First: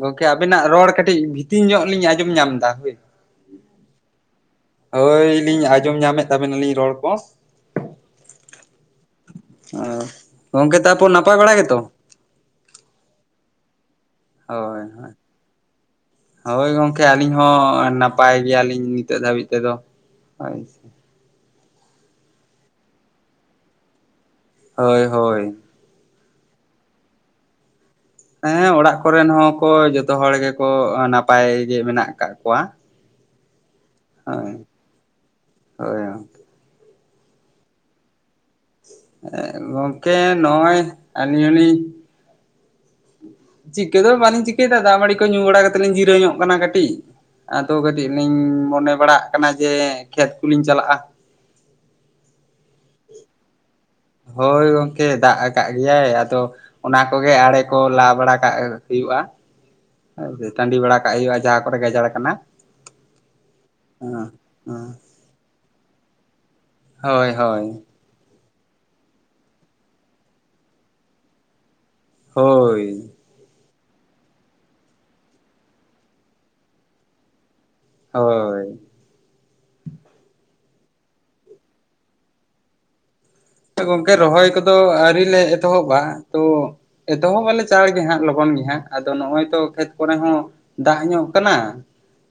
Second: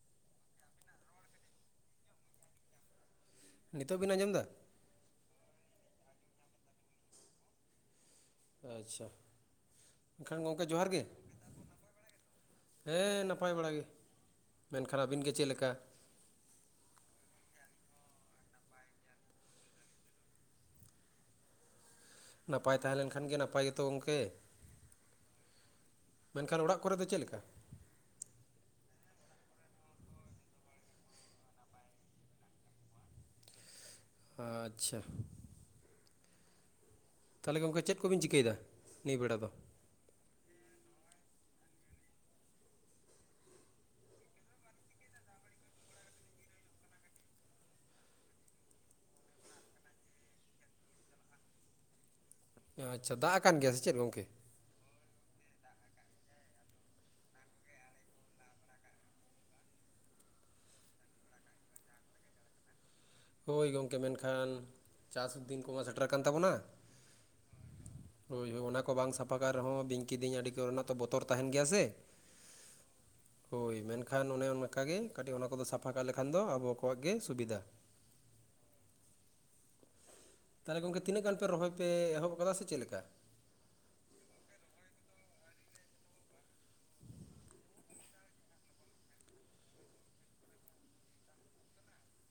ᱜᱚᱝᱠᱮ ᱟᱵᱤᱱᱟᱜ ᱨᱚᱲ ᱠᱟᱹᱴᱤᱡ ᱵᱷᱤᱛᱤᱨ ᱧᱚᱜ ᱞᱤᱧ ᱟᱸᱡᱚᱢ ᱧᱟᱢ ᱮᱫᱟ ᱦᱳᱭ᱾ ᱱᱤᱛᱚᱜ ᱵᱤᱱ ᱟᱸᱡᱚᱢ ᱫᱟ? ᱦᱳᱭᱞᱤᱧ ᱟᱸᱡᱚᱢ ᱧᱟᱢᱮᱫ ᱛᱟᱵᱮᱱᱟᱞᱤᱧ ᱨᱚᱲ ᱠᱚ᱾ ᱟᱪᱪᱷᱟ ᱮᱱᱠᱷᱟᱱ ᱚ ᱜᱚᱢᱠᱮ ᱜᱚᱝᱠᱮ ᱡᱚᱦᱟᱨ ᱜᱮ ᱛᱟᱨᱯᱚᱨ ᱱᱟᱯᱟᱭ ᱵᱟᱲᱟ ᱜᱮᱛᱚ? ᱦᱮᱸ ᱱᱟᱯᱟᱭ ᱵᱟᱲᱟ ᱜᱮ᱾ ᱦᱳᱭ ᱢᱮᱱᱠᱷᱟᱱ ᱦᱳᱭ ᱾ ᱟᱹᱵᱤᱱ ᱜᱮ ᱪᱮᱫ ᱞᱮᱠᱟ ᱦᱳᱭ ᱜᱚᱝᱠᱮ ᱟᱹᱞᱤᱧ ᱦᱚᱸ ᱱᱟᱯᱟᱭ ᱜᱮᱭᱟᱞᱤᱧ ᱱᱤᱛᱚᱜ ᱫᱷᱟᱹᱵᱤᱡ ᱛᱮᱫᱚ ᱦᱳᱭ ᱾ ᱱᱟᱯᱟᱭ ᱛᱟᱦᱮᱸ ᱞᱮᱱᱠᱷᱟᱱ ᱜᱮ ᱱᱟᱯᱟᱭ ᱜᱮᱛᱚ ᱜᱚᱢᱠᱮ ᱾ ᱦᱳᱭ ᱦᱳᱭ ᱾ ᱢᱮᱱᱠᱷᱟᱱ ᱚᱲᱟᱜ ᱠᱚᱨᱮ ᱫᱚ ᱪᱮᱫ ᱞᱮᱠᱟ? ᱦᱮᱸ ᱚᱲᱟᱜ ᱠᱚᱨᱮᱱ ᱦᱚᱸᱠᱚ ᱡᱚᱛᱚ ᱦᱚᱲ ᱜᱮᱠᱚ ᱱᱟᱯᱟᱭ ᱜᱮ ᱢᱮᱱᱟᱜ ᱠᱟᱜ ᱠᱚᱣᱟ ᱾ ᱟᱪᱪᱷᱟ᱾ ᱦᱳᱭ᱾ ᱛᱟᱦᱚᱞᱮ ᱜᱚᱢᱠᱮ ᱪᱮᱫ ᱠᱚᱵᱤᱱ ᱪᱤᱠᱟᱹᱭᱮᱫᱟ? ᱱᱤᱭᱟᱹ ᱵᱮᱲᱟ ᱮ ᱫᱚ ᱜᱚᱢᱠᱮ ᱱᱚᱚᱭ ᱟᱞᱤᱦᱤᱧ ᱪᱤᱠᱟᱹ ᱫᱚ ᱵᱟᱹᱞᱤᱧ ᱪᱤᱠᱟᱹᱭᱮᱫᱟ ᱫᱟᱜ ᱢᱟᱹᱲᱤ ᱠᱚ ᱧᱩ ᱵᱟᱲᱟ ᱠᱟᱛᱮ ᱞᱤᱧ ᱡᱤᱨᱟᱹ ᱧᱚᱜ ᱠᱟᱱᱟ ᱠᱟᱹᱴᱤᱡ ᱾ ᱟᱫᱚ ᱠᱟᱹᱴᱤᱡ ᱞᱤᱧ ᱢᱚᱱᱮ ᱵᱟᱲᱟᱜ ᱠᱟᱱᱟ ᱡᱮ ᱠᱷᱮᱛ ᱠᱚᱞᱤᱧ ᱪᱟᱞᱟᱜᱼᱟ᱾ ᱟᱪᱪᱷᱟ ᱫᱟᱜ ᱟᱠᱟᱱ ᱜᱮᱭᱟ ᱥᱮ ᱪᱮᱫ ᱜᱚᱝᱠᱮ? ᱦᱳᱭ ᱜᱚᱝᱠᱮ ᱫᱟᱜ ᱟᱠᱟᱫ ᱜᱮᱭᱟᱭ, ᱟᱫᱚ ᱚᱱᱟᱠᱜᱮ ᱟᱲᱮ ᱠᱚ ᱞᱟ ᱵᱟᱲᱟ ᱠᱟᱜ ᱦᱩᱭᱩᱜᱼᱟ᱾ ᱦᱮ ᱴᱟᱺᱰᱤ ᱵᱟᱲᱟ ᱠᱟᱜ ᱦᱩᱭᱩᱜᱼᱟ ᱡᱟᱦᱟᱸ ᱠᱚᱨᱮ ᱜᱟᱡᱟᱲ ᱟᱠᱟᱱᱟ᱾ ᱦᱳᱭ ᱜᱚᱢᱠᱮ ᱢᱮᱱᱠᱷᱟᱱ ᱪᱟᱥ ᱫᱤᱱ ᱠᱚᱢᱟ ᱥᱮᱴᱮᱨ ᱠᱟᱱᱟᱱ ᱛᱟᱵᱚᱱᱟ ᱾ ᱦᱳᱭ ᱦᱳᱭ᱾ ᱦᱳᱭ ᱦᱳᱭ ᱚᱱᱟ ᱠᱚ ᱵᱟᱝ ᱥᱟᱯᱷᱟ ᱠᱟᱜ ᱨᱮᱦᱚᱸ ᱵᱤᱧ ᱠᱤᱫᱤᱧ ᱟᱹᱰᱤ ᱠᱚᱨᱮᱱᱟᱜ ᱛᱚ ᱵᱚᱛᱚᱨ ᱛᱟᱦᱮᱱ ᱜᱮᱭᱟ ᱥᱮ᱾ ᱦᱳᱭᱻ ᱦᱳᱭ ᱢᱮᱱᱠᱷᱟᱱ ᱚᱱᱮ ᱚᱱᱠᱟᱜᱮ ᱠᱟᱹᱴᱤᱡ ᱚᱱᱟ ᱠᱚᱫᱚ ᱥᱟᱯᱷᱟ ᱠᱟᱜ ᱞᱮᱠᱷᱟᱱ ᱫᱚ ᱟᱵᱚ ᱠᱚᱣᱟᱜ ᱜᱮ ᱥᱩᱵᱤᱫᱟ᱾ ᱦᱳᱭ᱾ ᱛᱟᱦᱚᱞᱮ ᱜᱚᱝᱠᱮ ᱛᱤᱱᱟᱹᱜ ᱜᱟᱱ ᱯᱮ ᱨᱚᱦᱚᱭ ᱯᱮ ᱮᱦᱚᱵ ᱟᱠᱟᱫᱟ ᱥᱮ ᱪᱮᱫ ᱞᱮᱠᱟ? ᱜᱚᱝᱠᱮ ᱨᱚᱦᱚᱭ ᱠᱚᱫᱚ ᱟᱹᱣᱨᱤ ᱞᱮ ᱮᱛᱚᱦᱚᱵᱟ ᱛᱚ ᱮᱛᱚᱦᱚᱵ ᱟᱞᱮ ᱪᱟᱬ ᱜᱮ ᱦᱟᱸᱜ ᱞᱚᱜᱚᱱ ᱜᱮ ᱦᱟᱸᱜ ᱟᱫᱚ ᱱᱚᱜᱼᱚᱭ ᱛᱚ ᱠᱷᱮᱛ ᱠᱚᱨᱮ ᱦᱚᱸ᱾ ᱫᱟᱜ ᱧᱚᱜ ᱠᱟᱱᱟ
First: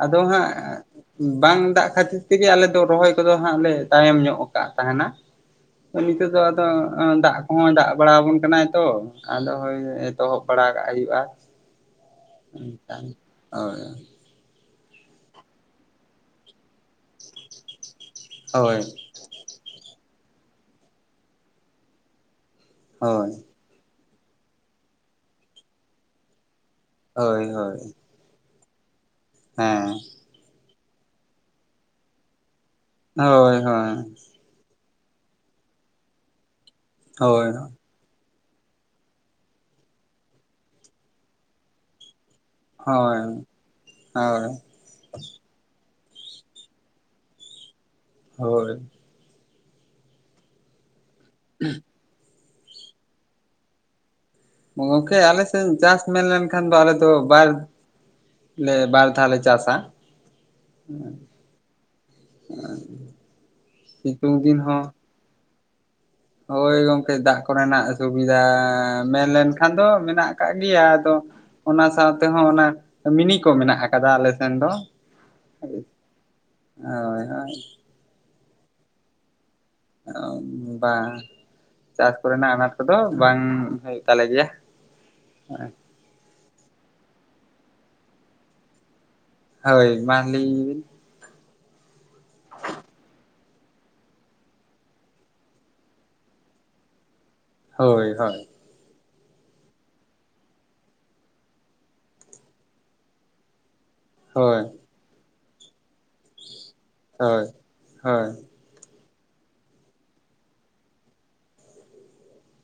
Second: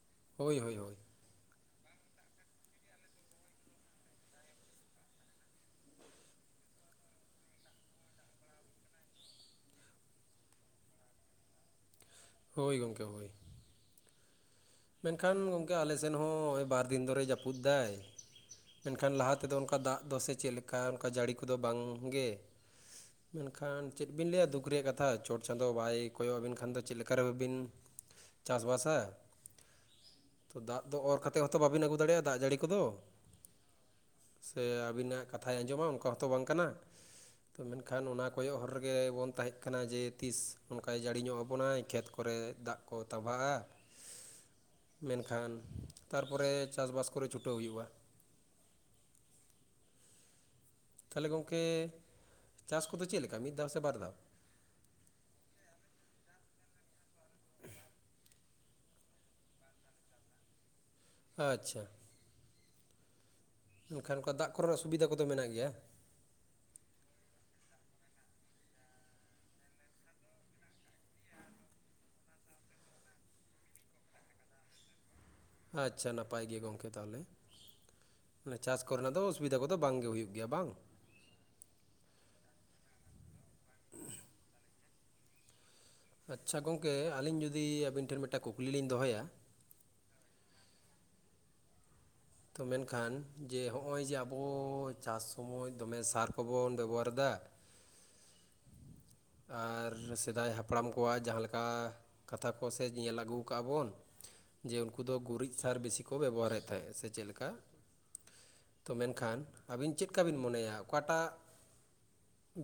ᱟᱫᱚ ᱦᱟᱸᱜ ᱦᱳᱭ ᱦᱳᱭ ᱦᱳᱭ ᱵᱟᱝ ᱫᱟᱜ ᱠᱷᱟᱹᱛᱤᱨ ᱛᱮᱜᱮ ᱟᱞᱮ ᱫᱚ ᱨᱚᱦᱚᱭ ᱠᱚᱫᱚ ᱦᱟᱸᱜ ᱞᱮ ᱛᱟᱭᱚᱢ ᱧᱚᱜ ᱟᱠᱟᱫ ᱛᱟᱦᱮᱱᱟ᱾ ᱱᱤᱛᱳ ᱫᱚ ᱟᱫᱚ ᱫᱟᱜ ᱠᱚᱦᱚᱸᱭ ᱫᱟᱜ ᱵᱟᱲᱟ ᱟᱵᱚᱱ ᱠᱟᱱᱟᱭ ᱛᱚ᱾ ᱟᱫᱚ ᱦᱳᱭ ᱮᱛᱚᱦᱚᱵ ᱵᱟᱲᱟ ᱠᱟᱜ ᱦᱩᱭᱩᱜᱼᱟ, ᱦᱳᱭ ᱜᱚᱢᱠᱮ ᱮᱠᱷᱟᱱ ᱦᱳᱭ ᱦᱳᱭ ᱾ ᱢᱮᱱᱠᱷᱟᱱ ᱜᱚᱝᱠᱮ ᱟᱞᱮᱥᱱ ᱦᱚᱸᱭ ᱵᱟᱨ ᱫᱤᱱ ᱫᱷᱚᱨᱮ ᱡᱟᱹᱯᱩᱫ ᱫᱟᱭ ᱦᱳᱭ ᱢᱮᱱᱠᱷᱟᱱ ᱞᱟᱦᱟᱛᱮ ᱱᱛᱮᱫᱚ ᱚᱱᱠᱟ ᱫᱟᱜ ᱫᱚᱥᱮ ᱪᱮᱫ ᱞᱮᱠᱟ ᱚᱱᱠᱟ ᱡᱟᱹᱲᱤ ᱠᱚᱫᱚ ᱵᱟᱝᱜᱮ᱾ ᱦᱳᱭ ᱾ ᱮᱱᱠᱷᱟᱱ ᱪᱮᱫ ᱵᱤᱱ ᱞᱟᱹᱭᱟ ᱫᱩᱠ ᱨᱮᱭᱟᱜ ᱠᱟᱛᱷᱟ ᱪᱚᱴ ᱪᱟᱸᱫᱚᱳ ᱵᱟᱭ ᱠᱚᱭᱚᱜᱼᱟᱵᱱ ᱠᱷᱟᱱ ᱫᱚ ᱪᱮᱫ ᱞᱮᱠᱟ ᱨᱮ ᱦᱳᱭ ᱵᱤᱱ ᱦᱳᱭ ᱪᱟᱥᱵᱟᱥᱟ᱾ ᱦᱮᱸ᱾ ᱫᱟᱜ ᱫᱚ ᱚᱨ ᱠᱟᱛᱮᱜ ᱦᱚᱛᱚ ᱵᱟᱵᱤᱱ ᱟᱹᱜᱩ ᱫᱟᱲᱮᱭᱟᱜᱼᱟ, ᱫᱟᱜ ᱡᱟᱹᱲᱤ ᱠᱚᱫᱚ᱾ ᱦᱳᱭ ᱦᱳᱭ᱾ ᱥᱮ ᱟᱵᱤᱱᱟᱜ ᱠᱟᱛᱷᱟᱭ ᱟᱸᱡᱚᱢᱟ ᱚᱱᱠᱟ ᱦᱚᱛᱚ ᱵᱟᱝ ᱠᱟᱱᱟ᱾ ᱦᱳᱭ᱾ ᱮᱱᱠᱷᱟᱱ ᱚᱱᱟ ᱠᱚᱭᱚᱜ ᱦᱚᱨ ᱨᱮᱜᱮ ᱵᱚᱱ ᱛᱟᱦᱮᱜ ᱠᱟᱱᱟ ᱡᱮ ᱛᱤᱥ ᱚᱝᱠᱟᱭ ᱡᱟᱹᱲᱤᱧᱚᱜ ᱟᱵᱚᱱᱟᱭ ᱠᱷᱮᱛ ᱠᱚᱨᱮ᱾ ᱫᱟᱜ ᱠᱚ ᱦᱳᱭ ᱛᱟᱵᱷᱟᱜᱼᱟ ᱦᱳᱭ᱾ ᱢᱮᱱᱠᱷᱟᱱ ᱛᱟᱨᱯᱚᱨᱮ ᱪᱟᱥᱵᱟᱥ ᱠᱚᱨᱮ ᱪᱷᱩᱴᱟᱹᱣ ᱦᱩᱭᱩᱜᱼᱟ᱾ ᱦᱳᱭ᱾ ᱛᱟᱦᱚᱞᱮ ᱜᱚᱢᱠᱮ ᱪᱟᱥ ᱠᱚᱫᱚ ᱪᱮᱫ ᱞᱮᱠᱟ ᱢᱤᱫ ᱫᱷᱟᱣ ᱥᱮ ᱵᱟᱨ ᱫᱷᱟᱣ? ᱜᱚᱝᱠᱮ ᱟᱞᱮ ᱥᱮᱫ ᱪᱟᱥ ᱢᱮᱱ ᱞᱮᱱᱠᱷᱟᱱ ᱫᱚ ᱟᱞᱮ ᱫᱚ ᱵᱟᱨ ᱞᱮ ᱵᱟᱨ ᱫᱷᱟᱣ ᱞᱮ ᱪᱟᱥᱟ᱾ ᱟᱪᱪᱷᱟ, ᱮᱱᱠᱷᱟᱱ ᱚᱱᱠᱟ ᱥᱤᱛᱩᱝ ᱫᱟᱜ ᱫᱤᱱ ᱠᱚᱨᱮᱱᱟᱜ ᱦᱚᱸ ᱥᱩᱵᱤᱫᱟ ᱠᱚᱫᱚ ᱢᱮᱱᱟᱜ ᱜᱮᱭᱟ? ᱦᱳᱭ ᱜᱚᱝᱠᱮ ᱫᱟᱜ ᱠᱚᱨᱮᱱᱟᱜ ᱥᱩᱵᱤᱫᱟ ᱢᱮᱱᱞᱱᱠᱷᱟᱱ ᱫᱚ ᱢᱮᱱᱟᱜ ᱟᱠᱟᱜ ᱜᱮᱭᱟ। ᱚᱱᱟ ᱥᱟᱶᱛᱮ ᱦᱚᱸ ᱚᱱᱟ ᱢᱤᱱᱤ ᱠᱚ ᱢᱮᱱᱟᱜ ᱟᱠᱟᱫᱟ ᱟᱞᱮ ᱥᱮᱱ ᱫᱚ᱾ ᱟᱪᱪᱷᱟ ᱱᱟᱯᱟᱭ ᱜᱮ ᱜᱚᱝᱠᱮ ᱛᱟᱦᱚᱞᱮ ᱦᱳᱭ ᱦᱳᱭ ᱪᱟᱥ ᱠᱚᱨᱮᱱᱟᱜ ᱫᱚ ᱚᱥ ᱵᱤᱫᱟ ᱠᱚᱫᱚ ᱵᱟᱝ ᱜᱮ ᱦᱩᱭᱩᱜ ᱜᱮᱭᱟ ᱵᱟᱝ? ᱦᱮᱸ। ᱪᱟᱥ ᱠᱚᱨᱮᱱᱟᱜ ᱟᱱᱟᱴ ᱠᱚᱫᱚ ᱵᱟᱝ ᱦᱩᱭᱩᱜ ᱛᱟᱞᱮ ᱜᱮᱭᱟ। ᱟᱪᱪᱷᱟ ᱜᱚᱝᱠᱮ ᱟᱹᱞᱤᱧ ᱡᱩᱫᱤ ᱟᱹᱵᱤᱱ ᱴᱷᱮᱱ ᱢᱤᱫᱴᱮᱱ ᱠᱩᱠᱞᱤ ᱞᱤᱧ ᱫᱚᱦᱚᱭᱟ। ᱦᱳᱭ ᱢᱟ ᱞᱟᱹᱭ ᱟᱹᱧ ᱵᱤᱱ। ᱛᱚ ᱢᱮᱱᱠᱷᱟᱱ ᱡᱮ ᱦᱚᱜᱼᱚᱭ ᱡᱮ ᱟᱵᱚ ᱪᱟᱥ ᱥᱚᱢᱚᱭ ᱫᱚᱢᱮ ᱥᱟᱨ ᱠᱚᱵᱚᱱ ᱵᱮᱵᱚᱦᱟᱨᱫᱟ᱾ ᱦᱳᱭ ᱦᱳᱭ᱾ ᱟᱨ ᱥᱮᱫᱟᱭ ᱦᱟᱯᱲᱟᱢ ᱠᱚᱣᱟᱜ ᱡᱟᱦᱟᱸ ᱞᱮᱠᱟ ᱠᱟᱛᱷᱟ ᱠᱚ ᱥᱮ ᱧᱮᱞ ᱟᱹᱜᱩ ᱟᱠᱟᱜᱼᱟ ᱵᱚᱱ᱾ ᱦᱳᱭ ᱡᱮ ᱩᱱᱠᱩ ᱫᱚ ᱜᱩᱨᱤᱡ ᱥᱟᱨ ᱵᱤᱥᱤ ᱠᱚ ᱵᱮᱵᱚᱦᱟᱨᱮᱫ ᱛᱟᱦᱮᱸᱜ ᱥᱮ ᱪᱮᱫ ᱦᱳᱭ ᱞᱮᱠᱟ? ᱦᱳᱭ ᱛᱚ ᱢᱮᱱᱠᱷᱟᱱ ᱟᱵᱤᱱ ᱪᱮᱫᱠᱟ ᱵᱤᱱ ᱢᱚᱱᱮᱭᱟ ᱚᱠᱟᱴᱟᱜ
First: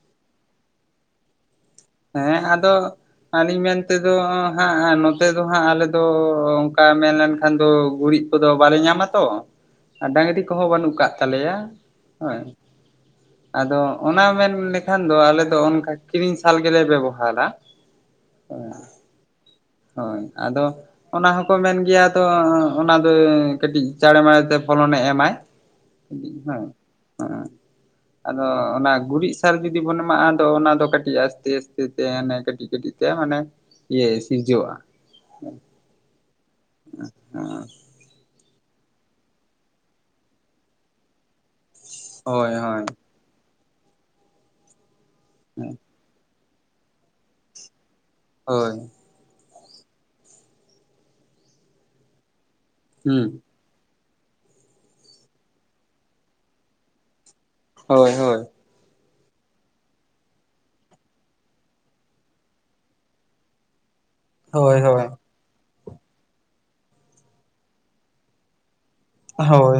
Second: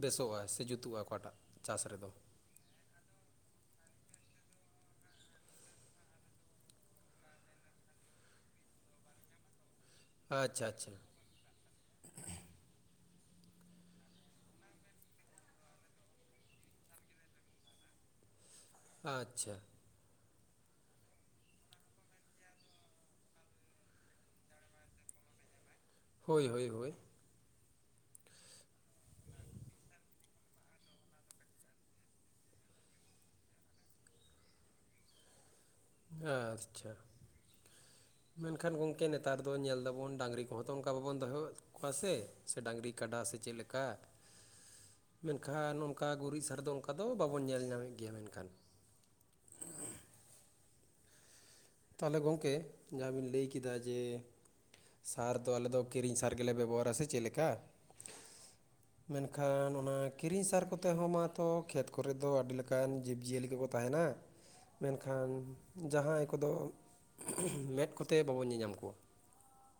ᱵᱮᱥᱚᱜᱼᱟ, ᱥᱮ ᱡᱩᱛᱩᱜᱼᱟ ᱚᱠᱟᱴᱟᱜ ᱪᱟᱥ ᱨᱮᱫᱚ? ᱦᱮᱸ ᱟᱫᱚ ᱟᱹᱞᱤᱧ ᱢᱮᱱᱛᱮᱫᱚ ᱦᱟᱸᱜ ᱱᱚᱛᱮ ᱫᱚ ᱦᱟᱸᱜ ᱟᱞᱮᱫᱚ ᱚᱱᱠᱟ ᱢᱮᱱᱞᱮᱱᱠᱷᱟᱱ ᱫᱚ ᱜᱩᱨᱤᱡ᱾ ᱠᱚᱫᱚ ᱵᱟᱞᱮ ᱧᱟᱢᱟ ᱛᱚ ᱰᱟᱝᱨᱤ ᱟᱪᱪᱷᱟ ᱠᱚᱦᱚᱸ ᱟᱪᱪᱷᱟ ᱵᱟᱹᱱᱩᱜ ᱠᱟᱜ ᱛᱟᱞᱮᱭᱟ ᱦᱮ᱾ ᱟᱫᱚ ᱚᱱᱟ ᱢᱮᱱ ᱞᱮᱠᱷᱟᱱ ᱫᱚ ᱟᱞᱮ ᱫᱚ ᱚᱱᱠᱟ ᱠᱤᱨᱤᱧ ᱦᱟᱞ ᱜᱮᱞᱮ ᱵᱮᱵᱚᱦᱟᱨᱟ᱾ ᱟᱪᱪᱷᱟ᱾ ᱦᱳᱭ, ᱟᱫᱚ ᱚᱱᱟ ᱦᱚᱸᱠᱚ ᱢᱮᱱ ᱜᱮᱭᱟ ᱛᱚ ᱚᱱᱟ ᱫᱚ ᱠᱟᱹᱴᱤᱡ ᱪᱟᱬᱮ ᱢᱟᱲᱮ ᱛᱮ ᱯᱷᱚᱞᱚᱱᱮ ᱮᱢᱟᱭ᱾ ᱦᱳᱭ ᱦᱮᱸ ᱦᱳᱭ ᱦᱳᱭ ᱮᱸ᱾ ᱟᱫᱚ ᱚᱱᱟ ᱜᱩᱨᱤᱡ ᱥᱟᱨ ᱡᱩᱫᱤ ᱵᱚᱱ ᱮᱢᱟᱜᱼᱟ, ᱟᱫᱚ ᱚᱱᱟ ᱫᱚ ᱠᱟᱹᱴᱤᱡ ᱟᱥᱛᱮ ᱟᱥᱛᱮ ᱛᱮ ᱠᱟᱹᱴᱤᱡ ᱠᱟᱹᱴᱤᱡ ᱛᱮ ᱢᱟᱱᱮ ᱤᱭᱟᱹ ᱥᱤᱨᱡᱟᱹᱜᱼᱟ᱾ ᱟᱪᱪᱷᱟ᱾ ᱦᱳᱭ ᱢᱮᱱᱠᱷᱟᱱ ᱜᱚᱝᱠᱮ ᱱᱮᱛᱟᱨ ᱫᱚ ᱧᱮᱞ ᱮᱫᱟᱵᱚᱱ ᱰᱟᱝᱨᱤ ᱠᱚᱦᱚᱸ ᱛᱚ ᱚᱱᱠᱟ ᱵᱟᱵᱚᱱ ᱫᱚᱦᱚᱣ ᱠᱚᱣᱟ ᱥᱮ ᱦᱳᱭ ᱥᱮ ᱦᱳᱭ ᱰᱟᱝᱨᱤ, ᱠᱟᱰᱟ ᱥᱮ ᱪᱮᱫ ᱞᱮᱠᱟ? ᱢᱮᱱᱠᱷᱟᱱ ᱚᱱᱠᱟ ᱜᱩᱨᱤᱡ ᱥᱟᱨ ᱫᱚ ᱚᱱᱠᱟ ᱫᱚ ᱵᱟᱵᱚᱱ ᱧᱮᱞ ᱧᱟᱢᱮᱫ ᱜᱮᱭᱟ ᱢᱮᱱᱠᱷᱟᱱ। ᱵᱟᱝ। ᱛᱟᱞᱮ ᱜᱚᱝᱠᱮ ᱡᱟᱦᱟᱸᱵᱤᱱ ᱦᱩᱸ ᱞᱟᱹᱭ ᱠᱮᱫ ᱠᱮᱫᱟ ᱡᱮ ᱥᱟᱨ ᱫᱚ ᱟᱞᱮᱫᱚ ᱠᱤᱨᱤᱧ ᱥᱟᱨ ᱜᱮᱞᱮ ᱵᱮᱵᱚᱦᱟᱨᱟ ᱥᱮ ᱪᱮᱱ ᱞᱮᱠᱟ? ᱦᱳᱭ ᱦᱳᱭ ᱢᱮᱱ ᱠᱷᱟᱱ ᱚᱱᱟ ᱠᱤᱨᱤᱧ ᱥᱟᱨ ᱠᱚᱛᱮ ᱦᱚᱸ ᱢᱟᱛᱚ ᱠᱷᱮᱛ ᱠᱚᱨᱮᱫ ᱫᱚ ᱟᱹᱰᱤ ᱞᱮᱠᱟᱱ ᱡᱤᱵᱽ ᱡᱤᱭᱟᱹᱞᱤ ᱠᱚᱠᱚ ᱛᱟᱦᱮᱱᱟ ᱦᱳᱭ ᱢᱮᱱ ᱠᱷᱟᱱ ᱡᱟᱦᱟᱸᱭ ᱠᱚᱫᱚ ᱢᱮᱫ ᱠᱚᱛᱮ ᱵᱟᱵᱚᱱ ᱧᱮᱧᱟᱢ ᱠᱚᱣᱟ ᱦᱳᱭ ᱦᱳᱭ